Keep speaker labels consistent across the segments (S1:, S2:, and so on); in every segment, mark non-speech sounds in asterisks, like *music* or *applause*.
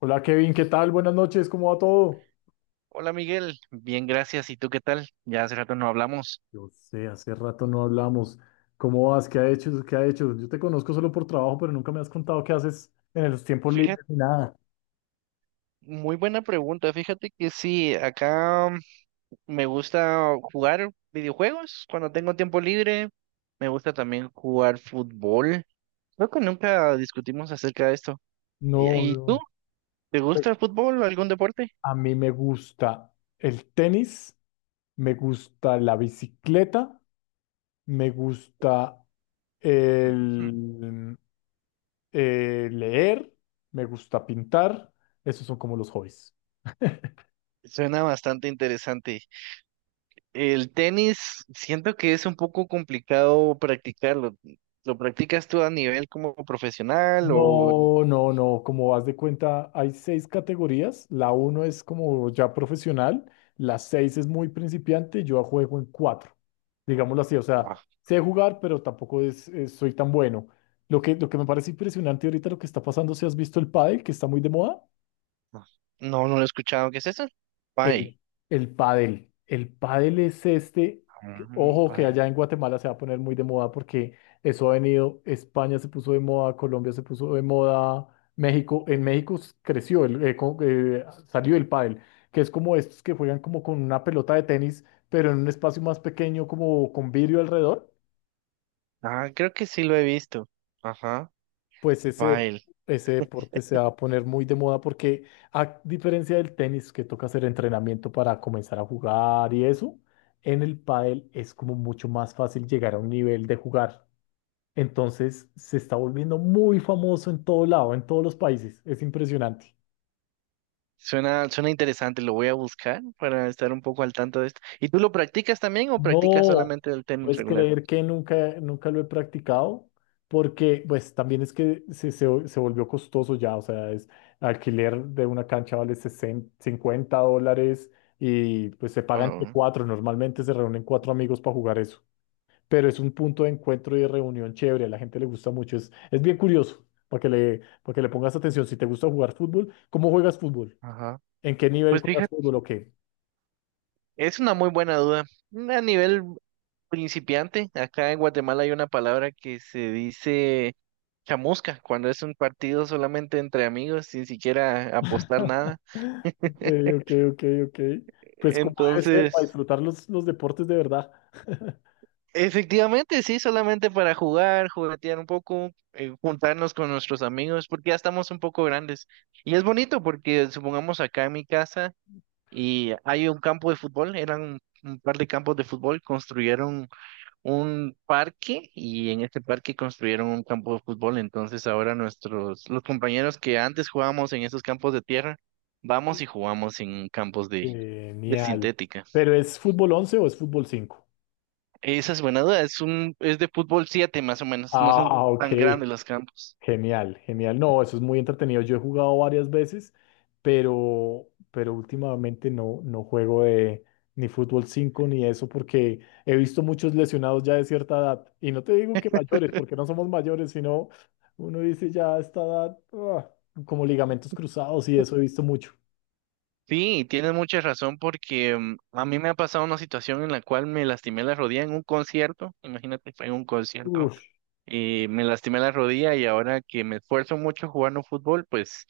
S1: Hola Kevin, ¿qué tal? Buenas noches, ¿cómo va todo?
S2: Hola Miguel, bien, gracias. ¿Y tú qué tal? Ya hace rato no hablamos.
S1: Yo sé, hace rato no hablamos. ¿Cómo vas? ¿Qué ha hecho? Yo te conozco solo por trabajo, pero nunca me has contado qué haces en los tiempos
S2: Fíjate,
S1: libres ni nada.
S2: muy buena pregunta. Fíjate que sí, acá me gusta jugar videojuegos cuando tengo tiempo libre. Me gusta también jugar fútbol. Creo que nunca discutimos acerca de esto. ¿Y,
S1: No,
S2: y tú?
S1: no.
S2: ¿Te
S1: Pues
S2: gusta el fútbol o algún deporte?
S1: a mí me gusta el tenis, me gusta la bicicleta, me gusta
S2: Ujú.
S1: el, leer, me gusta pintar. Esos son como los hobbies.
S2: Suena bastante interesante. El tenis, siento que es un poco complicado practicarlo. ¿Lo practicas tú a nivel como profesional o...
S1: No, no, no, como vas de cuenta, hay seis categorías. La uno es como ya profesional, la seis es muy principiante, yo juego en cuatro, digámoslo así, o sea, sé jugar, pero tampoco soy tan bueno. Lo que me parece impresionante ahorita lo que está pasando, si has visto el pádel, que está muy de moda.
S2: No, no lo he escuchado. ¿Qué es eso? Pile.
S1: El, el pádel. El pádel es este,
S2: Mm,
S1: ojo que
S2: pile.
S1: allá en Guatemala se va a poner muy de moda porque eso ha venido, España se puso de moda, Colombia se puso de moda, México, en México creció, salió el pádel, que es como estos que juegan como con una pelota de tenis, pero en un espacio más pequeño, como con vidrio alrededor.
S2: Ah, creo que sí lo he visto. Ajá.
S1: Pues ese,
S2: Pile.
S1: ese deporte se va a poner muy de moda porque a diferencia del tenis que toca hacer entrenamiento para comenzar a jugar y eso, en el pádel es como mucho más fácil llegar a un nivel de jugar. Entonces se está volviendo muy famoso en todo lado, en todos los países. Es impresionante.
S2: Suena, suena interesante. Lo voy a buscar para estar un poco al tanto de esto. ¿Y tú lo practicas también o practicas
S1: No,
S2: solamente el tenis
S1: puedes
S2: regular?
S1: creer que nunca, nunca lo he practicado, porque pues también es que se volvió costoso ya, o sea, es alquiler de una cancha vale 60 $50 y pues se
S2: ¿O
S1: paga entre
S2: no?
S1: cuatro, normalmente se reúnen cuatro amigos para jugar eso, pero es un punto de encuentro y de reunión chévere, a la gente le gusta mucho, es bien curioso, para que le pongas atención, si te gusta jugar fútbol, ¿cómo juegas fútbol?
S2: Ajá.
S1: ¿En qué nivel
S2: Pues
S1: juegas
S2: fíjate,
S1: fútbol o qué?
S2: es una muy buena duda. A nivel principiante, acá en Guatemala hay una palabra que se dice chamusca, cuando es un partido solamente entre amigos, sin siquiera apostar nada.
S1: *laughs* Ok, ok, ok, ok. Pues como debe ser, para
S2: Entonces,
S1: disfrutar los deportes de verdad. *laughs*
S2: efectivamente, sí, solamente para jugar, juguetear un poco, juntarnos con nuestros amigos, porque ya estamos un poco grandes. Y es bonito porque supongamos acá en mi casa y hay un campo de fútbol, eran un par de campos de fútbol, construyeron un parque y en este parque construyeron un campo de fútbol. Entonces ahora nuestros, los compañeros que antes jugábamos en esos campos de tierra, vamos y jugamos en campos de
S1: Genial.
S2: sintética.
S1: ¿Pero es fútbol 11 o es fútbol 5?
S2: Esa es buena duda. Es de fútbol 7 más o menos. No son
S1: Ah, ok.
S2: tan grandes los campos.
S1: Genial, genial. No, eso es muy entretenido. Yo he jugado varias veces, pero últimamente no juego de, ni fútbol 5 ni eso porque he visto muchos lesionados ya de cierta edad. Y no te digo que mayores, porque no somos mayores, sino uno dice ya a esta edad, ah, como ligamentos cruzados y eso he visto mucho.
S2: Sí, tienes mucha razón porque a mí me ha pasado una situación en la cual me lastimé la rodilla en un concierto. Imagínate, fue en un concierto
S1: Uf,
S2: y me lastimé la rodilla y ahora que me esfuerzo mucho jugando fútbol, pues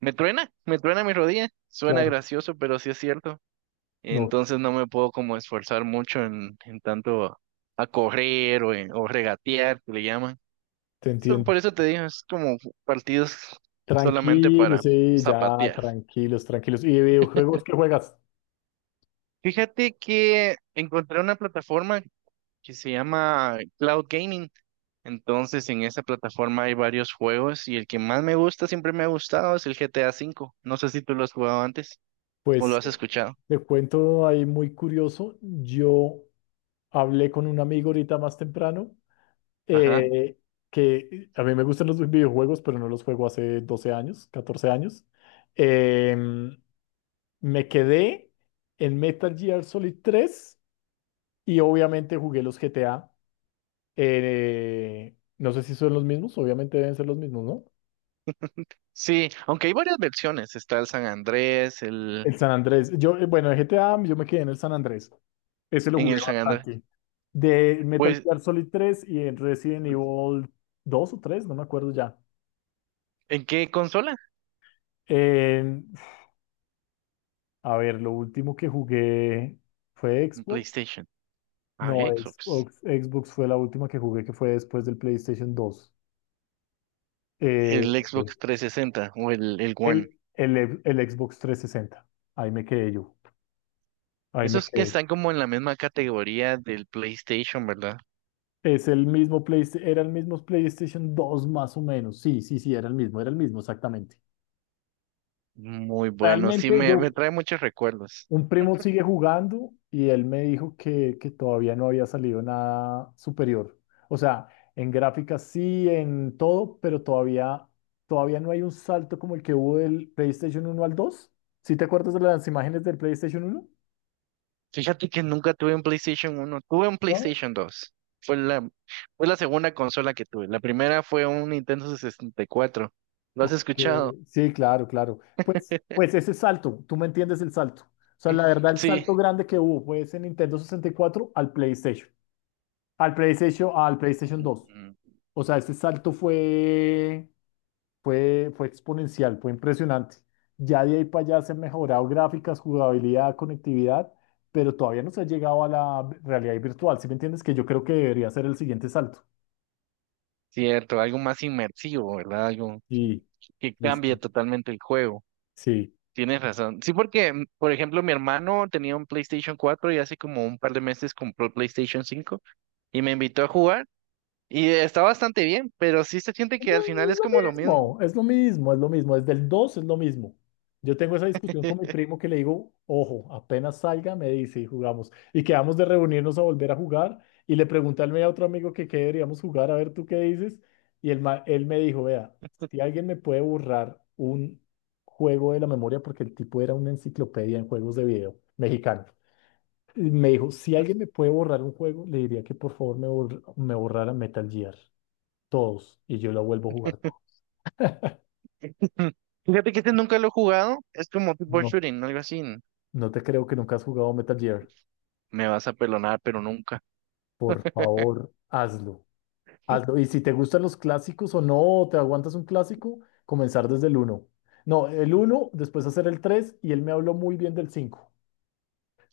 S2: me truena mi rodilla. Suena
S1: claro,
S2: gracioso, pero sí es cierto.
S1: no,
S2: Entonces no me puedo como esforzar mucho en tanto a correr o regatear, que le llaman.
S1: te
S2: Solo
S1: entiendo.
S2: por eso te digo, es como partidos solamente
S1: Tranquilos,
S2: para
S1: sí, ya,
S2: zapatear.
S1: tranquilos, tranquilos. ¿Y de videojuegos qué juegas?
S2: Fíjate que encontré una plataforma que se llama Cloud Gaming. Entonces, en esa plataforma hay varios juegos y el que más me gusta, siempre me ha gustado, es el GTA 5. No sé si tú lo has jugado antes o lo
S1: Pues
S2: has escuchado.
S1: te cuento ahí muy curioso. Yo hablé con un amigo ahorita más temprano,
S2: Ajá.
S1: eh, que a mí me gustan los videojuegos, pero no los juego hace 12 años, 14 años. Em, me quedé en Metal Gear Solid tres y obviamente jugué los GTA. No sé si son los mismos, obviamente deben ser los mismos, ¿no?
S2: Sí, aunque hay varias versiones. Está el San Andrés, el
S1: El San Andrés. Yo, bueno, de GTA, yo me quedé en el San Andrés. Ese lo
S2: en
S1: jugué
S2: el San Andrés.
S1: bastante. De Metal
S2: Pues,
S1: Gear Solid tres y en Resident Evil dos o tres, no me acuerdo ya.
S2: ¿en qué consola?
S1: Eh, a ver, lo último que jugué fue
S2: En
S1: Xbox.
S2: PlayStation. Ah,
S1: No,
S2: Xbox.
S1: Xbox, Xbox fue la última que jugué, que fue después del PlayStation dos. Eh,
S2: El Xbox 360 o el One.
S1: el Xbox 360. Ahí me quedé yo. Ahí me
S2: Esos que
S1: quedé.
S2: están como en la misma categoría del PlayStation, ¿verdad?
S1: Es el mismo PlayStation, era el mismo PlayStation dos más o menos. Sí, sí, sí, era el mismo, exactamente.
S2: Muy bueno, sí,
S1: Realmente
S2: me
S1: yo,
S2: trae muchos recuerdos.
S1: un primo sigue jugando y él me dijo que todavía no había salido nada superior. O sea, en gráficas sí, en todo, pero todavía no hay un salto como el que hubo del PlayStation uno al 2. ¿Sí te acuerdas de las imágenes del PlayStation 1?
S2: Fíjate que nunca tuve un PlayStation 1, tuve un PlayStation 2. Fue la, fue la segunda consola que tuve. La primera fue un Nintendo 64. ¿Lo has
S1: Que-
S2: escuchado?
S1: Sí, claro, claro. Pues ese salto, tú me entiendes el salto. O sea, la verdad, el
S2: Sí,
S1: salto grande que hubo fue ese Nintendo 64 al PlayStation, dos.
S2: ujú.
S1: O sea, ese salto fue exponencial, fue impresionante. Ya de ahí para allá se han mejorado gráficas, jugabilidad, conectividad, pero todavía no se ha llegado a la realidad virtual. ¿Sí me entiendes? Que yo creo que debería ser el siguiente salto.
S2: Cierto, algo más inmersivo, ¿verdad? Algo
S1: Sí,
S2: que
S1: sí,
S2: cambia
S1: sí.
S2: totalmente el juego.
S1: Sí.
S2: Tienes razón. Sí, porque, por ejemplo, mi hermano tenía un PlayStation 4 y hace como un par de meses compró el PlayStation 5. Y me invitó a jugar y está bastante bien, pero sí se siente que al final es como lo mismo.
S1: No, es lo mismo, es lo mismo, es lo mismo. Desde el 2 es lo mismo. Yo tengo esa discusión con mi
S2: *laughs*
S1: primo que le digo, ojo, apenas salga, me dice y jugamos. Y quedamos de reunirnos a volver a jugar. Y le pregunté al medio a otro amigo que qué deberíamos jugar, a ver tú qué dices. Y él me dijo, vea, si alguien me puede borrar un juego de la memoria, porque el tipo era una enciclopedia en juegos de video mexicano. Y me dijo, si alguien me puede borrar un juego, le diría que por favor me borrara Metal Gear, todos, y yo lo vuelvo a jugar.
S2: Fíjate que este nunca lo he jugado, es como tipo
S1: No,
S2: shooting, ¿no? Algo así.
S1: no te creo que nunca has jugado Metal Gear.
S2: Me vas a pelonar, pero nunca.
S1: Por favor, hazlo. Hazlo. Y si te gustan los clásicos o no, te aguantas un clásico, comenzar desde el uno. No, el uno, después hacer el 3 y él me habló muy bien del 5.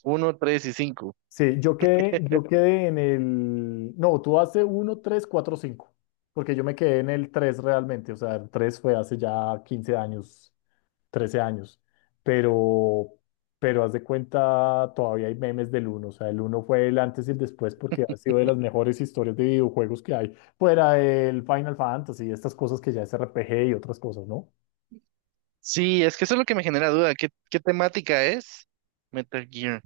S2: Uno, tres y cinco.
S1: Sí, yo quedé en... el... No, tú hace uno, 3, 4, 5. Porque yo me quedé en el 3 realmente. O sea, el 3 fue hace ya 15 años, 13 años, pero, pero haz de cuenta, todavía hay memes del uno, o sea, el uno fue el antes y el después porque ha sido de las mejores historias de videojuegos que hay, fuera del Final Fantasy, estas cosas que ya es RPG y otras cosas, ¿no?
S2: Sí, es que eso es lo que me genera duda. ¿Qué temática es? Metal Gear.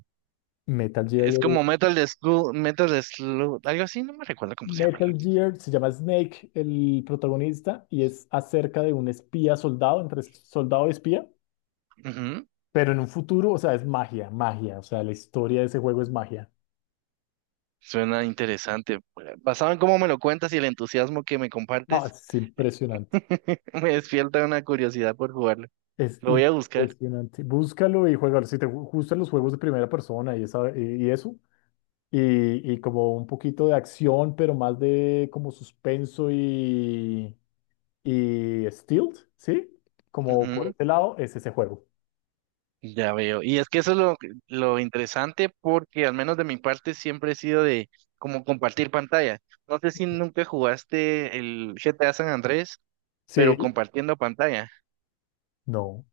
S1: Metal Gear,
S2: Es como Metal de Slug, algo así, no me recuerdo cómo se llama.
S1: Metal Gear se llama Snake, el protagonista, y es acerca de un espía soldado, entre soldado y espía,
S2: Ujú.
S1: pero en un futuro, o sea, es magia, magia, o sea, la historia de ese juego es magia.
S2: Suena interesante. Basado en cómo me lo cuentas y el entusiasmo que me
S1: No,
S2: compartes,
S1: es impresionante.
S2: *laughs* me despierta una curiosidad por jugarlo.
S1: Es
S2: Lo voy a buscar.
S1: impresionante. Búscalo y juégalo. Si te gustan los juegos de primera persona y, y eso, y como un poquito de acción, pero más de como suspenso y, stealth, ¿sí? Como por
S2: Ujú,
S1: ese lado, es ese juego.
S2: ya veo. Y es que eso es lo interesante porque al menos de mi parte siempre he sido de como compartir pantalla. No sé si nunca jugaste el GTA San Andrés, pero
S1: Sí.
S2: compartiendo pantalla.
S1: No.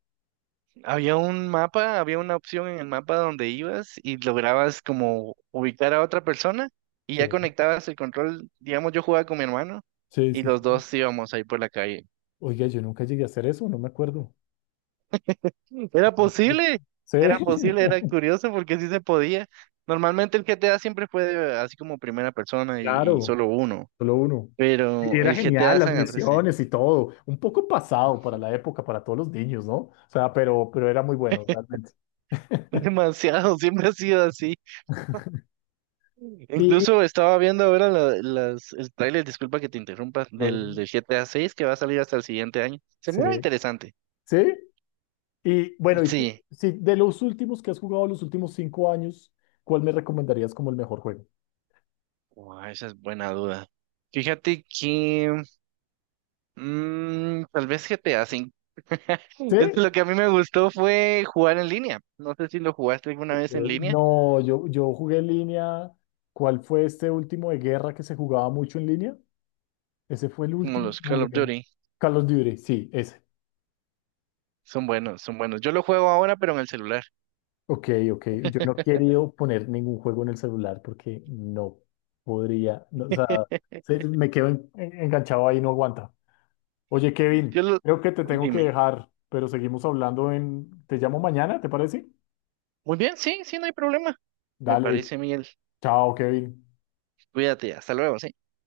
S2: Había un mapa, había una opción en el mapa donde ibas y lograbas como ubicar a otra persona y ya
S1: Sí,
S2: conectabas el control. Digamos, yo jugaba con mi hermano
S1: sí,
S2: y
S1: sí.
S2: los
S1: Sí.
S2: dos íbamos ahí por la calle.
S1: Oiga, yo nunca llegué a hacer eso, no me acuerdo.
S2: Era posible,
S1: Sí,
S2: era
S1: *laughs*
S2: posible, era curioso porque sí se podía. Normalmente el GTA siempre así como primera persona y
S1: claro.
S2: solo uno,
S1: Solo uno. Y
S2: pero
S1: era
S2: el
S1: genial,
S2: GTA
S1: las
S2: San Andrés,
S1: misiones y todo. Un poco pasado para la época, para todos los niños, ¿no? O sea, pero era muy bueno, realmente.
S2: *laughs* demasiado, siempre ha sido así.
S1: Y,
S2: Incluso estaba viendo ahora el tráiler, disculpa que te interrumpa, del,
S1: bueno,
S2: del GTA 6 que va a salir hasta el siguiente año. Se
S1: sí,
S2: mira interesante.
S1: sí. Y bueno, y tú,
S2: Sí,
S1: sí, de los últimos que has jugado los últimos 5 años, ¿cuál me recomendarías como el mejor juego?
S2: guau, esa es buena duda. Fíjate que... Mm, tal vez GTA 5 V.
S1: ¿Sí?
S2: *laughs* Es lo que a mí me gustó fue jugar en línea. No sé si lo jugaste alguna
S1: Ok.
S2: vez en línea,
S1: No, yo jugué en línea. ¿Cuál fue este último de guerra que se jugaba mucho en línea? Ese fue el
S2: como
S1: último
S2: los
S1: que
S2: Call of
S1: jugué.
S2: Duty.
S1: Carlos of Duty, sí, ese.
S2: Son buenos, son buenos. Yo lo juego ahora, pero en el celular.
S1: Ok, ok. Yo no
S2: *laughs*
S1: quiero poner ningún juego en el celular porque no podría, no, o sea, me quedo enganchado ahí y no aguanta. Oye, Kevin,
S2: Yo lo...
S1: creo que te tengo que
S2: Dime.
S1: dejar, pero seguimos hablando en... ¿Te llamo mañana, te parece?
S2: Muy bien, sí, sí, no hay problema. Me
S1: Dale,
S2: parece, Miguel.
S1: chao, Kevin.
S2: Cuídate, hasta luego. Sí.